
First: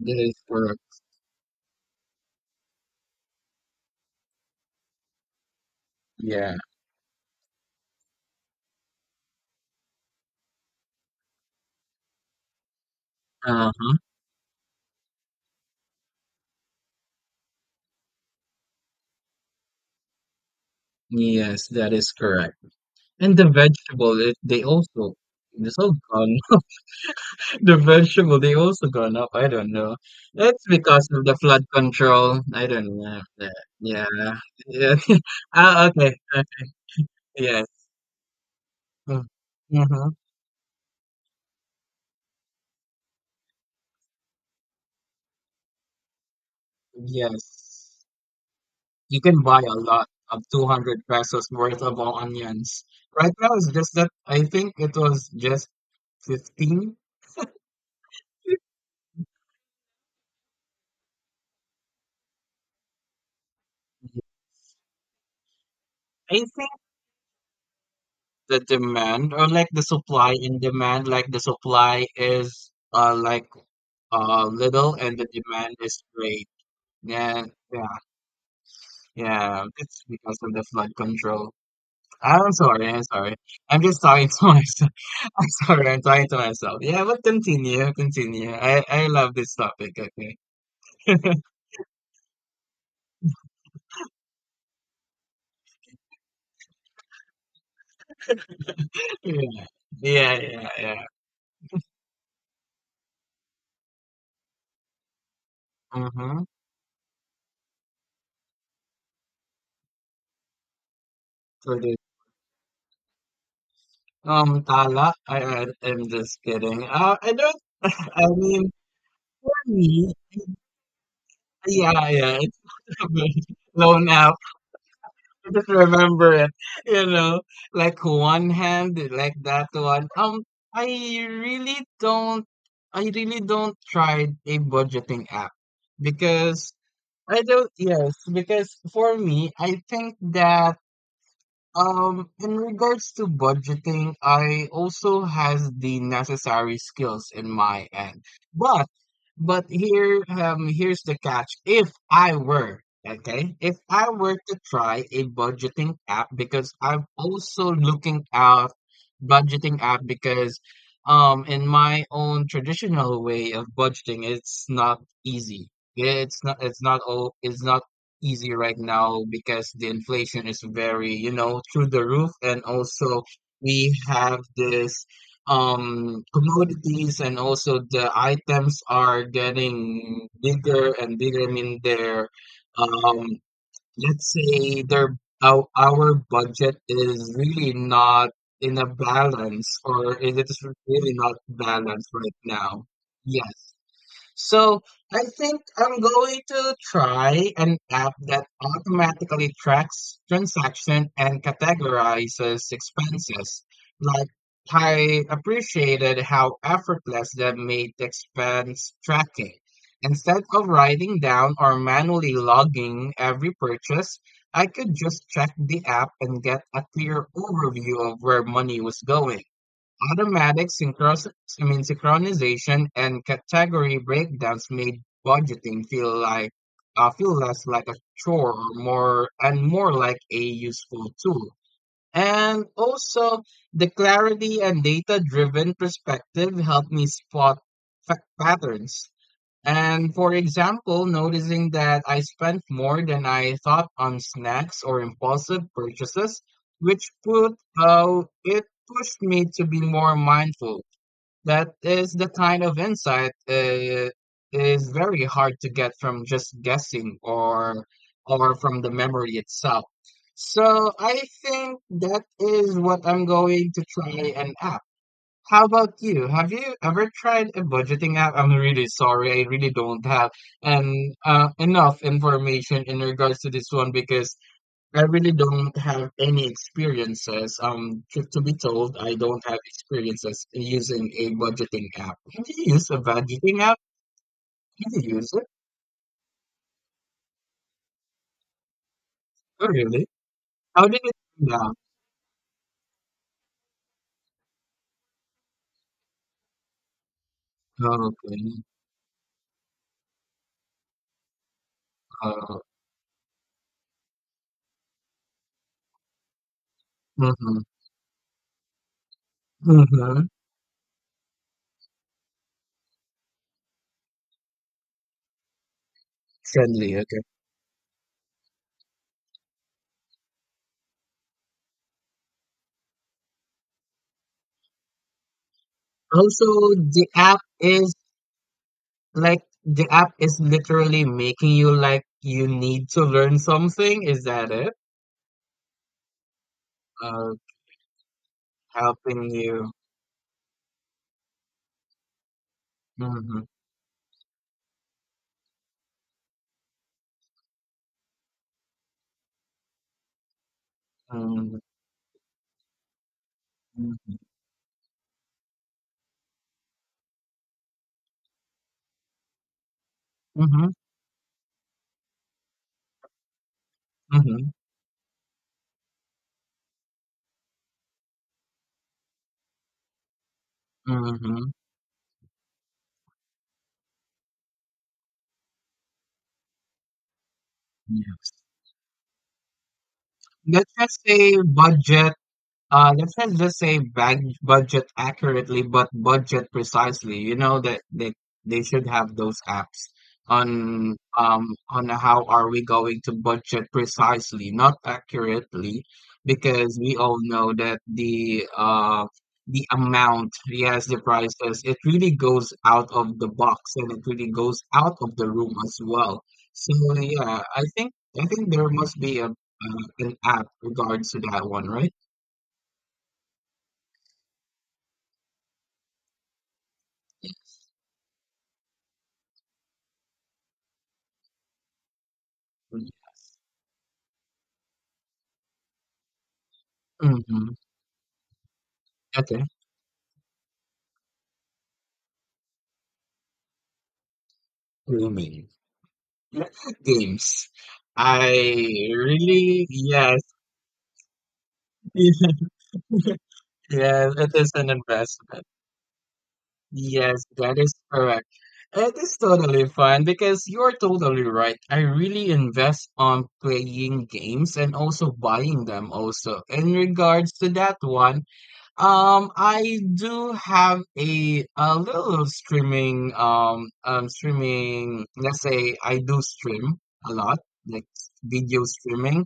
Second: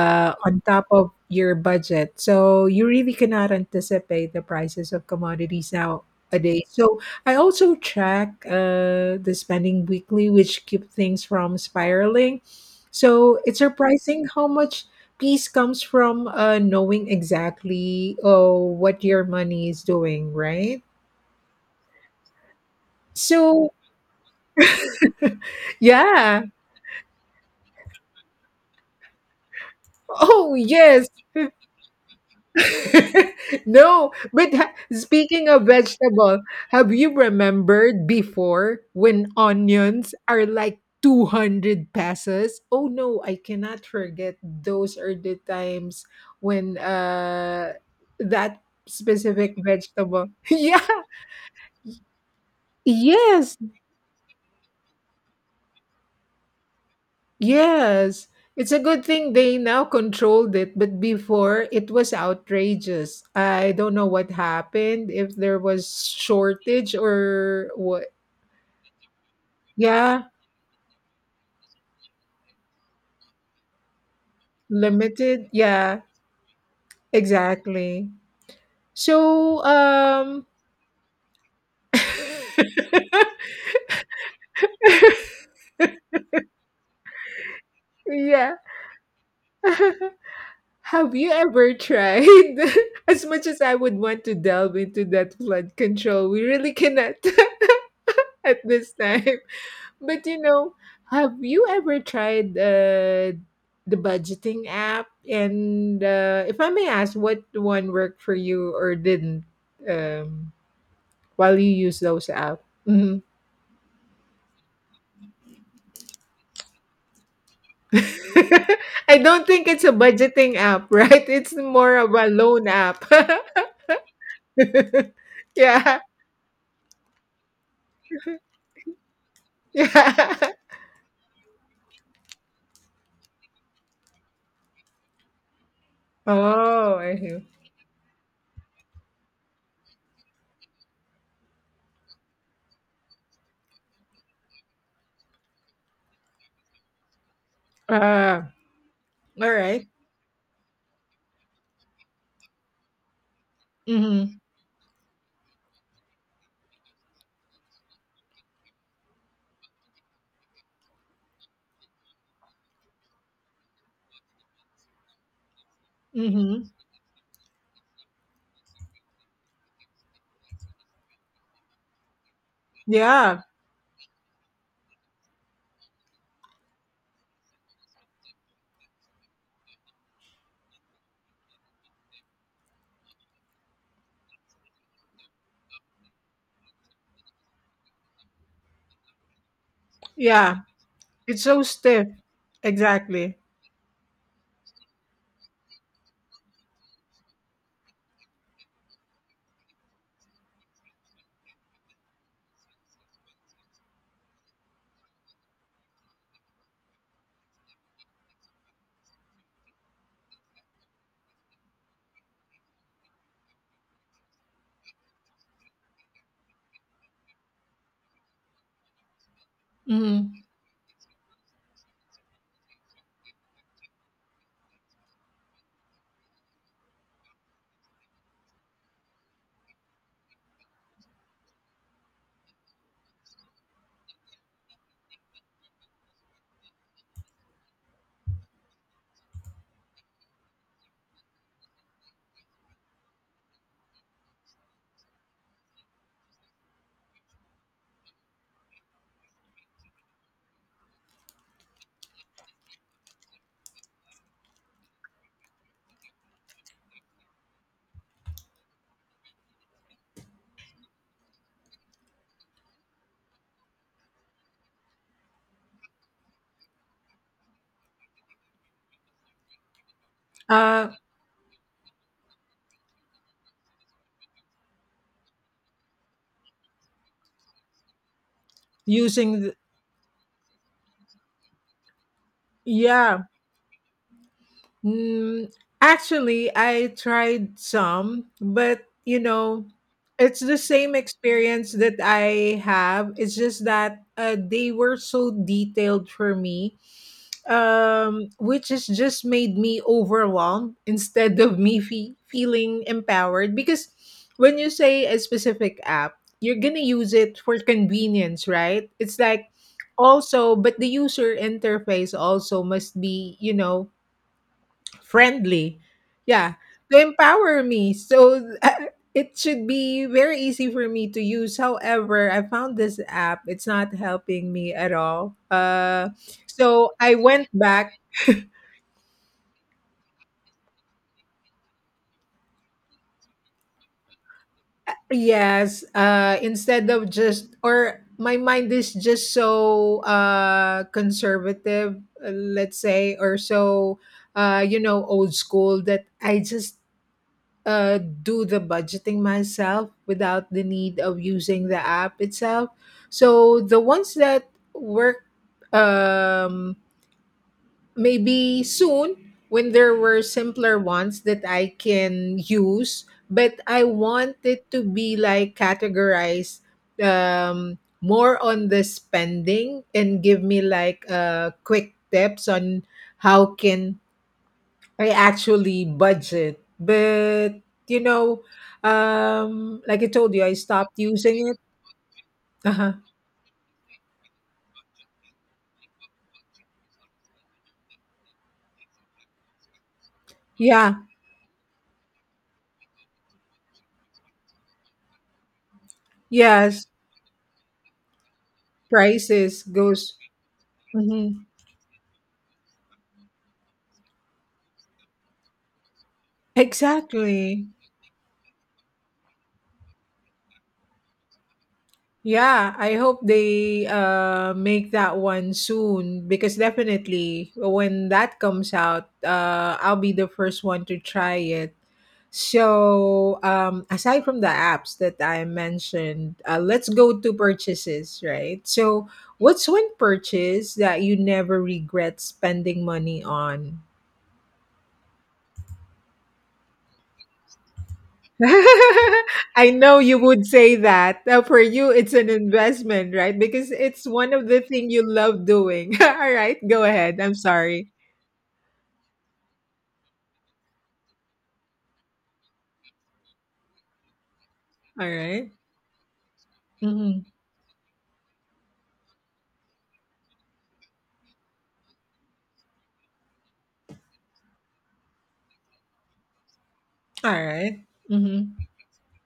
[SPEAKER 2] That is
[SPEAKER 1] on
[SPEAKER 2] correct.
[SPEAKER 1] top of your budget. So you really cannot anticipate the prices of commodities
[SPEAKER 2] Yeah.
[SPEAKER 1] nowadays. So I also track uh, the spending weekly, which keep things from spiraling. So it's
[SPEAKER 2] Uh-huh.
[SPEAKER 1] surprising how much peace comes from uh, knowing exactly oh, what your money is doing, right?
[SPEAKER 2] Yes, that is correct. And the
[SPEAKER 1] So
[SPEAKER 2] vegetable, it, they also, it's all gone.
[SPEAKER 1] yeah.
[SPEAKER 2] The vegetable, they also gone up. I don't know.
[SPEAKER 1] Oh,
[SPEAKER 2] It's because
[SPEAKER 1] yes.
[SPEAKER 2] of the flood control. I don't know that. Yeah.
[SPEAKER 1] No, but ha-
[SPEAKER 2] Yeah.
[SPEAKER 1] speaking of
[SPEAKER 2] Ah, okay.
[SPEAKER 1] vegetable,
[SPEAKER 2] Okay,
[SPEAKER 1] have you
[SPEAKER 2] yes.
[SPEAKER 1] remembered before
[SPEAKER 2] Mm.
[SPEAKER 1] when
[SPEAKER 2] Mm-hmm.
[SPEAKER 1] onions are like two hundred pesos? Oh no, I cannot forget those are the times when uh
[SPEAKER 2] Yes.
[SPEAKER 1] that
[SPEAKER 2] You can
[SPEAKER 1] specific
[SPEAKER 2] buy a lot
[SPEAKER 1] vegetable.
[SPEAKER 2] of
[SPEAKER 1] Yeah.
[SPEAKER 2] two hundred pesos worth of onions. Right now,
[SPEAKER 1] Yes.
[SPEAKER 2] it's just that I think it was just fifteen.
[SPEAKER 1] Yes, it's a good thing they now controlled it, but before it was outrageous. I don't know what happened, if there was
[SPEAKER 2] I think
[SPEAKER 1] shortage or what.
[SPEAKER 2] the demand or like the
[SPEAKER 1] Yeah,
[SPEAKER 2] supply and demand, like the supply is uh like uh little and the
[SPEAKER 1] limited.
[SPEAKER 2] demand
[SPEAKER 1] Yeah,
[SPEAKER 2] is great. Yeah, yeah,
[SPEAKER 1] exactly. So,
[SPEAKER 2] yeah. It's because
[SPEAKER 1] um,
[SPEAKER 2] of the flood control. I'm sorry, I'm sorry. I'm just talking to myself. I'm sorry, I'm talking to myself. Yeah, but continue, continue.
[SPEAKER 1] yeah.
[SPEAKER 2] I I love this topic. Okay.
[SPEAKER 1] Have you ever tried? As much as I would want to delve into that flood control, we really cannot at this time.
[SPEAKER 2] Yeah,
[SPEAKER 1] But
[SPEAKER 2] yeah,
[SPEAKER 1] you
[SPEAKER 2] yeah,
[SPEAKER 1] know,
[SPEAKER 2] yeah.
[SPEAKER 1] have you ever tried uh, the budgeting app? And
[SPEAKER 2] Mm-hmm.
[SPEAKER 1] uh, if I may ask, what one worked for you or didn't um, while you
[SPEAKER 2] So the
[SPEAKER 1] use those apps? Mhm.
[SPEAKER 2] um Tala, I, I I'm just kidding. Uh, I don't. I mean,
[SPEAKER 1] I don't
[SPEAKER 2] for
[SPEAKER 1] think it's a
[SPEAKER 2] me,
[SPEAKER 1] budgeting app, right? It's more
[SPEAKER 2] yeah,
[SPEAKER 1] of a
[SPEAKER 2] yeah. It's
[SPEAKER 1] loan app.
[SPEAKER 2] a bit loan out. Just
[SPEAKER 1] Yeah,
[SPEAKER 2] remember it, you know, like one hand, like that one. Um,
[SPEAKER 1] yeah.
[SPEAKER 2] I really don't, I really don't try a budgeting app because
[SPEAKER 1] Oh, I
[SPEAKER 2] I
[SPEAKER 1] see.
[SPEAKER 2] don't, yes, because for me, I think that um, in regards to budgeting, I also has the necessary skills in my end.
[SPEAKER 1] Uh,
[SPEAKER 2] But
[SPEAKER 1] all
[SPEAKER 2] but
[SPEAKER 1] right.
[SPEAKER 2] here um here's the catch. If I were, okay, if I were
[SPEAKER 1] Mm-hmm.
[SPEAKER 2] to try a budgeting app because I'm also looking out budgeting app because um in my own traditional way of budgeting, it's not easy. It's not
[SPEAKER 1] Mm-hmm.
[SPEAKER 2] it's not all it's not easy right now because the inflation is very, you know, through the roof. And also
[SPEAKER 1] Yeah,
[SPEAKER 2] we have this um commodities and also the items are getting bigger and bigger. I mean they're um let's say their our, our budget is really not in a balance or it is
[SPEAKER 1] yeah.
[SPEAKER 2] really not
[SPEAKER 1] It's so stiff.
[SPEAKER 2] balanced right now.
[SPEAKER 1] Exactly.
[SPEAKER 2] Yes. So I think I'm going to try an app that automatically tracks transaction and categorizes expenses. Like I appreciated how effortless that made expense tracking. Instead of writing down or manually logging every purchase, I could just check the app and get a clear overview of where money was going.
[SPEAKER 1] Mhm.
[SPEAKER 2] Automatic synchros- I mean, synchronization and category breakdowns made budgeting feel like uh, feel less like a chore or more and more like a useful tool. And also, the clarity and data-driven perspective helped me spot fa- patterns and for example, noticing that I spent more than I thought on snacks or impulsive purchases, which put uh, it pushed me to be more mindful. That is the kind of insight uh, is very hard to get from just guessing or or from the memory itself. So I think that is what I'm going to try and app. How about you? Have you ever tried a budgeting app? I'm really sorry, I really don't have
[SPEAKER 1] Uh,
[SPEAKER 2] an uh, enough information in regards to this one because I really don't have any experiences. Um, to, to be told, I
[SPEAKER 1] using
[SPEAKER 2] don't
[SPEAKER 1] the,
[SPEAKER 2] have experiences using a budgeting app. Have you used a
[SPEAKER 1] yeah.
[SPEAKER 2] budgeting app? Did you use it?
[SPEAKER 1] Mm, actually, I tried some, but you know,
[SPEAKER 2] Oh, really?
[SPEAKER 1] it's the
[SPEAKER 2] How
[SPEAKER 1] same
[SPEAKER 2] did it turn
[SPEAKER 1] experience
[SPEAKER 2] out?
[SPEAKER 1] that I have. It's just that uh, they were so detailed for me
[SPEAKER 2] Oh,
[SPEAKER 1] um,
[SPEAKER 2] okay.
[SPEAKER 1] which has just made me overwhelmed instead of me fe-
[SPEAKER 2] Uh,
[SPEAKER 1] feeling empowered. Because when you say a specific app, you're gonna use it for
[SPEAKER 2] mm-hmm.
[SPEAKER 1] convenience, right? It's like
[SPEAKER 2] Mm-hmm.
[SPEAKER 1] also, but the user interface also must be, you know, friendly. Yeah,
[SPEAKER 2] Friendly,
[SPEAKER 1] to
[SPEAKER 2] okay.
[SPEAKER 1] empower me. So it should be very easy for me to use. However, I found this app. It's not helping me at all. Uh,
[SPEAKER 2] Also,
[SPEAKER 1] so
[SPEAKER 2] the
[SPEAKER 1] I
[SPEAKER 2] app
[SPEAKER 1] went
[SPEAKER 2] is
[SPEAKER 1] back.
[SPEAKER 2] like the app is literally making you like you need to learn something. Is that it?
[SPEAKER 1] Yes, uh, instead of
[SPEAKER 2] Uh,
[SPEAKER 1] just or my mind is
[SPEAKER 2] helping
[SPEAKER 1] just
[SPEAKER 2] you.
[SPEAKER 1] so uh, conservative, uh, let's say, or
[SPEAKER 2] Mm-hmm,
[SPEAKER 1] so uh, you know old school that I just uh, do the budgeting myself without the need of
[SPEAKER 2] mm-hmm,
[SPEAKER 1] using the app itself. So the ones that work, um, maybe soon when there were
[SPEAKER 2] mm-hmm,
[SPEAKER 1] simpler ones that I can use, but I want
[SPEAKER 2] mm-hmm,
[SPEAKER 1] it to be like categorized, um, more on the spending and give me like
[SPEAKER 2] mm-hmm.
[SPEAKER 1] uh, quick tips on how can I actually budget. But you
[SPEAKER 2] Yeah.
[SPEAKER 1] know, um, like I told you, I
[SPEAKER 2] Let's
[SPEAKER 1] stopped
[SPEAKER 2] just say
[SPEAKER 1] using it.
[SPEAKER 2] budget. Uh,
[SPEAKER 1] Uh-huh.
[SPEAKER 2] let's not just say bag budget accurately, but budget precisely. You know that they, they should have those apps on
[SPEAKER 1] Yeah.
[SPEAKER 2] um on how are we going to budget precisely, not accurately, because
[SPEAKER 1] Yes.
[SPEAKER 2] we all know that the uh
[SPEAKER 1] Prices
[SPEAKER 2] the
[SPEAKER 1] goes.
[SPEAKER 2] amount, yes, the
[SPEAKER 1] Mhm.
[SPEAKER 2] prices, it really goes out of the box and it really goes out of the room as well. So yeah, I
[SPEAKER 1] Exactly.
[SPEAKER 2] think I think there must be a uh, an app regards to that one, right?
[SPEAKER 1] Yeah, I hope they uh, make that one soon because definitely when that comes out, uh, I'll be the first one to try it. So, um, aside from the apps that I mentioned, uh, let's go to
[SPEAKER 2] Mhm.
[SPEAKER 1] purchases, right? So,
[SPEAKER 2] Okay.
[SPEAKER 1] what's one purchase that you never regret spending money on?
[SPEAKER 2] Gaming. Games. I really
[SPEAKER 1] I know you
[SPEAKER 2] yes.
[SPEAKER 1] would say that. Uh, for you, it's an investment, right? Because it's
[SPEAKER 2] Yes,
[SPEAKER 1] one
[SPEAKER 2] it
[SPEAKER 1] of
[SPEAKER 2] is
[SPEAKER 1] the
[SPEAKER 2] an
[SPEAKER 1] thing you love
[SPEAKER 2] investment.
[SPEAKER 1] doing. All right, go ahead.
[SPEAKER 2] Yes,
[SPEAKER 1] I'm
[SPEAKER 2] that is
[SPEAKER 1] sorry.
[SPEAKER 2] correct. It is totally fine because you're totally right. I really invest on playing games and
[SPEAKER 1] All
[SPEAKER 2] also
[SPEAKER 1] right.
[SPEAKER 2] buying them also. In
[SPEAKER 1] Mhm.
[SPEAKER 2] regards to that one, Um, I do have a a little streaming um um streaming. Let's say I do stream a
[SPEAKER 1] All
[SPEAKER 2] lot,
[SPEAKER 1] right.
[SPEAKER 2] like
[SPEAKER 1] Mhm.
[SPEAKER 2] video streaming.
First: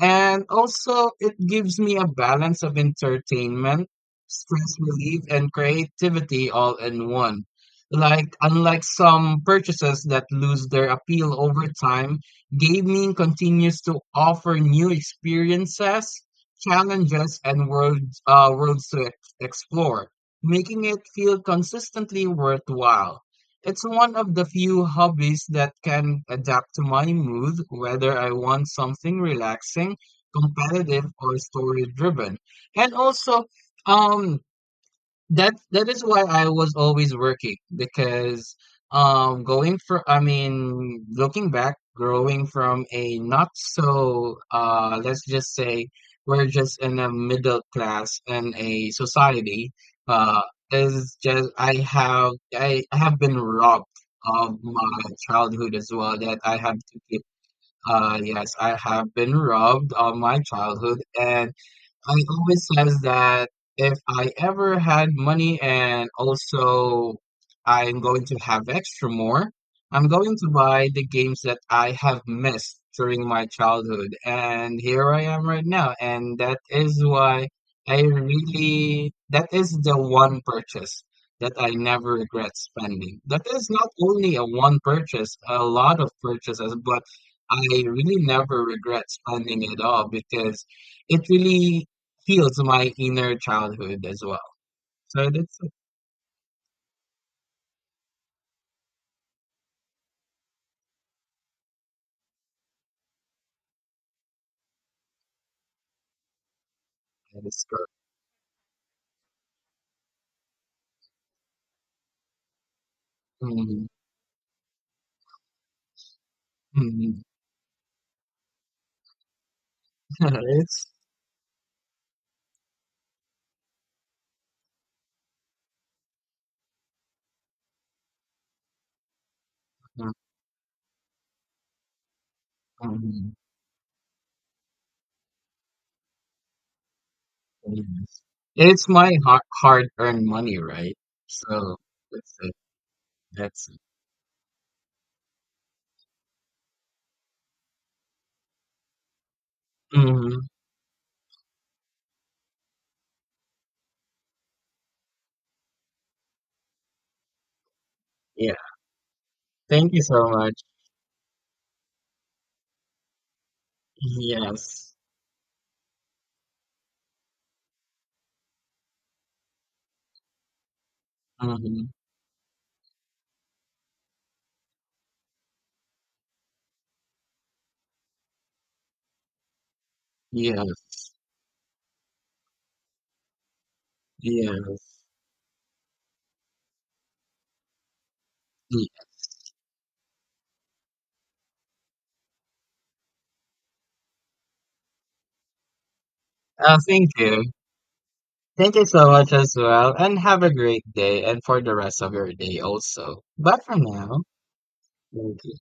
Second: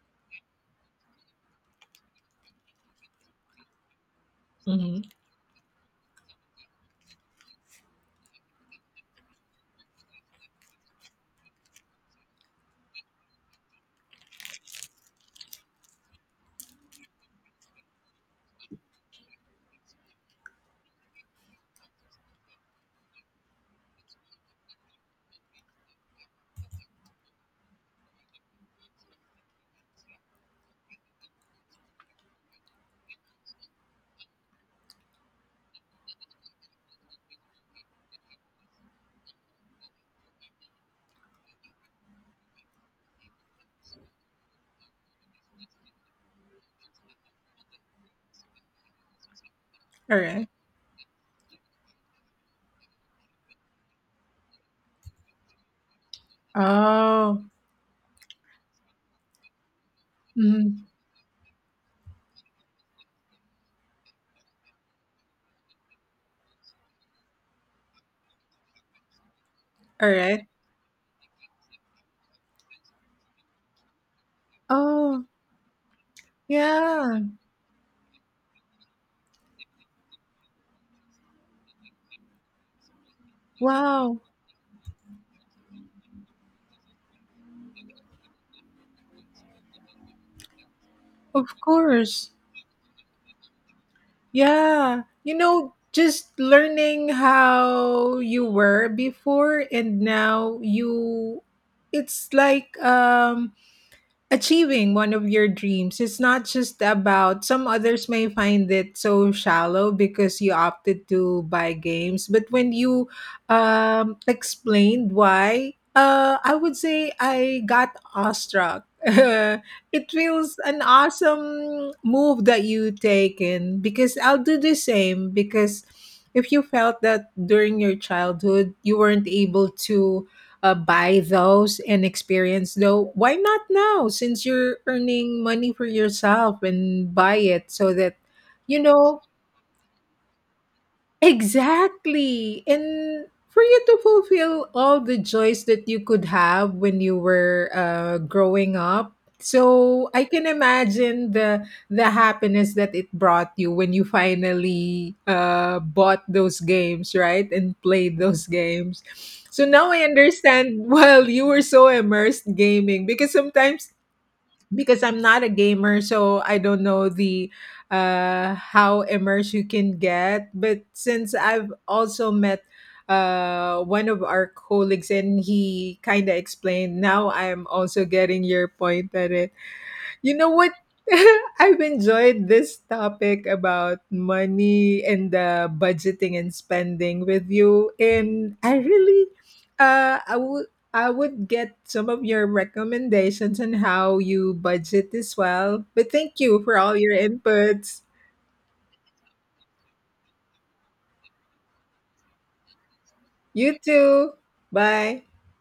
[SPEAKER 2] And also, it gives me a balance of entertainment, stress
[SPEAKER 1] Mhm.
[SPEAKER 2] relief, and creativity all in one. Like, unlike some purchases that lose their appeal over time, gaming continues to offer new experiences, challenges, and worlds, uh, worlds to ex- explore, making it feel consistently worthwhile. It's one of the few hobbies that can adapt to my mood, whether I want something relaxing, competitive, or story driven. And also, um, that's that is why I was always working because um going for I mean looking back growing from a not so uh let's just say we're just in a middle class in a society
[SPEAKER 1] All
[SPEAKER 2] uh
[SPEAKER 1] right.
[SPEAKER 2] is just I have I have been robbed of my childhood as well that I have to keep
[SPEAKER 1] Oh.
[SPEAKER 2] uh yes I have been robbed of my
[SPEAKER 1] Mhm.
[SPEAKER 2] childhood and I always says that if I ever had money and also I'm going to have extra more, I'm
[SPEAKER 1] All
[SPEAKER 2] going
[SPEAKER 1] right.
[SPEAKER 2] to buy the games that I have missed during my childhood. And here I
[SPEAKER 1] Oh.
[SPEAKER 2] am right now. And that is
[SPEAKER 1] Yeah.
[SPEAKER 2] why I really, that is the one purchase that I never regret spending. That is not
[SPEAKER 1] Wow.
[SPEAKER 2] only a one purchase, a lot of purchases, but I really never regret spending it all because it
[SPEAKER 1] Of
[SPEAKER 2] really
[SPEAKER 1] course.
[SPEAKER 2] heals my inner childhood as well.
[SPEAKER 1] Yeah.
[SPEAKER 2] So
[SPEAKER 1] You
[SPEAKER 2] that's
[SPEAKER 1] know, just learning how you were before and now you, it's like um achieving one of your dreams. It's not just
[SPEAKER 2] that
[SPEAKER 1] about
[SPEAKER 2] is
[SPEAKER 1] some
[SPEAKER 2] good.
[SPEAKER 1] others may find it so shallow because you opted to buy games, but when you
[SPEAKER 2] Mhm.
[SPEAKER 1] um, explained why, uh, I would say
[SPEAKER 2] Mhm.
[SPEAKER 1] I got awestruck. It feels an
[SPEAKER 2] It's
[SPEAKER 1] awesome move that you taken because I'll do the same because if you felt that during your childhood you weren't able to uh, buy those and experience though
[SPEAKER 2] mhm.
[SPEAKER 1] why not now since you're earning money for yourself and buy it so that
[SPEAKER 2] Yes.
[SPEAKER 1] you
[SPEAKER 2] It's my
[SPEAKER 1] know.
[SPEAKER 2] hard hard-earned money, right? So that's it.
[SPEAKER 1] Exactly. And for
[SPEAKER 2] That's it.
[SPEAKER 1] you to fulfill all the joys that you could have when you were uh, growing up. So I can
[SPEAKER 2] Hmm.
[SPEAKER 1] imagine the the happiness that it brought you when you finally uh, bought those games, right? And played those
[SPEAKER 2] Yeah.
[SPEAKER 1] games. So now
[SPEAKER 2] Thank you
[SPEAKER 1] I
[SPEAKER 2] so much.
[SPEAKER 1] understand. Well, you were so immersed gaming because sometimes
[SPEAKER 2] Yes.
[SPEAKER 1] because I'm not a gamer, so I don't know the uh, how immersed you can get. But since I've
[SPEAKER 2] Hmm.
[SPEAKER 1] also met uh, one of our colleagues and he kind of explained, now I'm also getting your point that you know
[SPEAKER 2] Yeah.
[SPEAKER 1] what? I've enjoyed this topic about
[SPEAKER 2] Yeah.
[SPEAKER 1] money and uh, budgeting and spending with you, and I
[SPEAKER 2] Yeah.
[SPEAKER 1] really, uh, I would. I would get some of your recommendations on how you budget as well. But thank you for
[SPEAKER 2] Uh,
[SPEAKER 1] all
[SPEAKER 2] thank
[SPEAKER 1] your
[SPEAKER 2] you.
[SPEAKER 1] inputs.
[SPEAKER 2] Thank you so much as well, and have a great day and for the rest of your day also. Bye for
[SPEAKER 1] You
[SPEAKER 2] now.
[SPEAKER 1] too. Bye.
[SPEAKER 2] Thank you.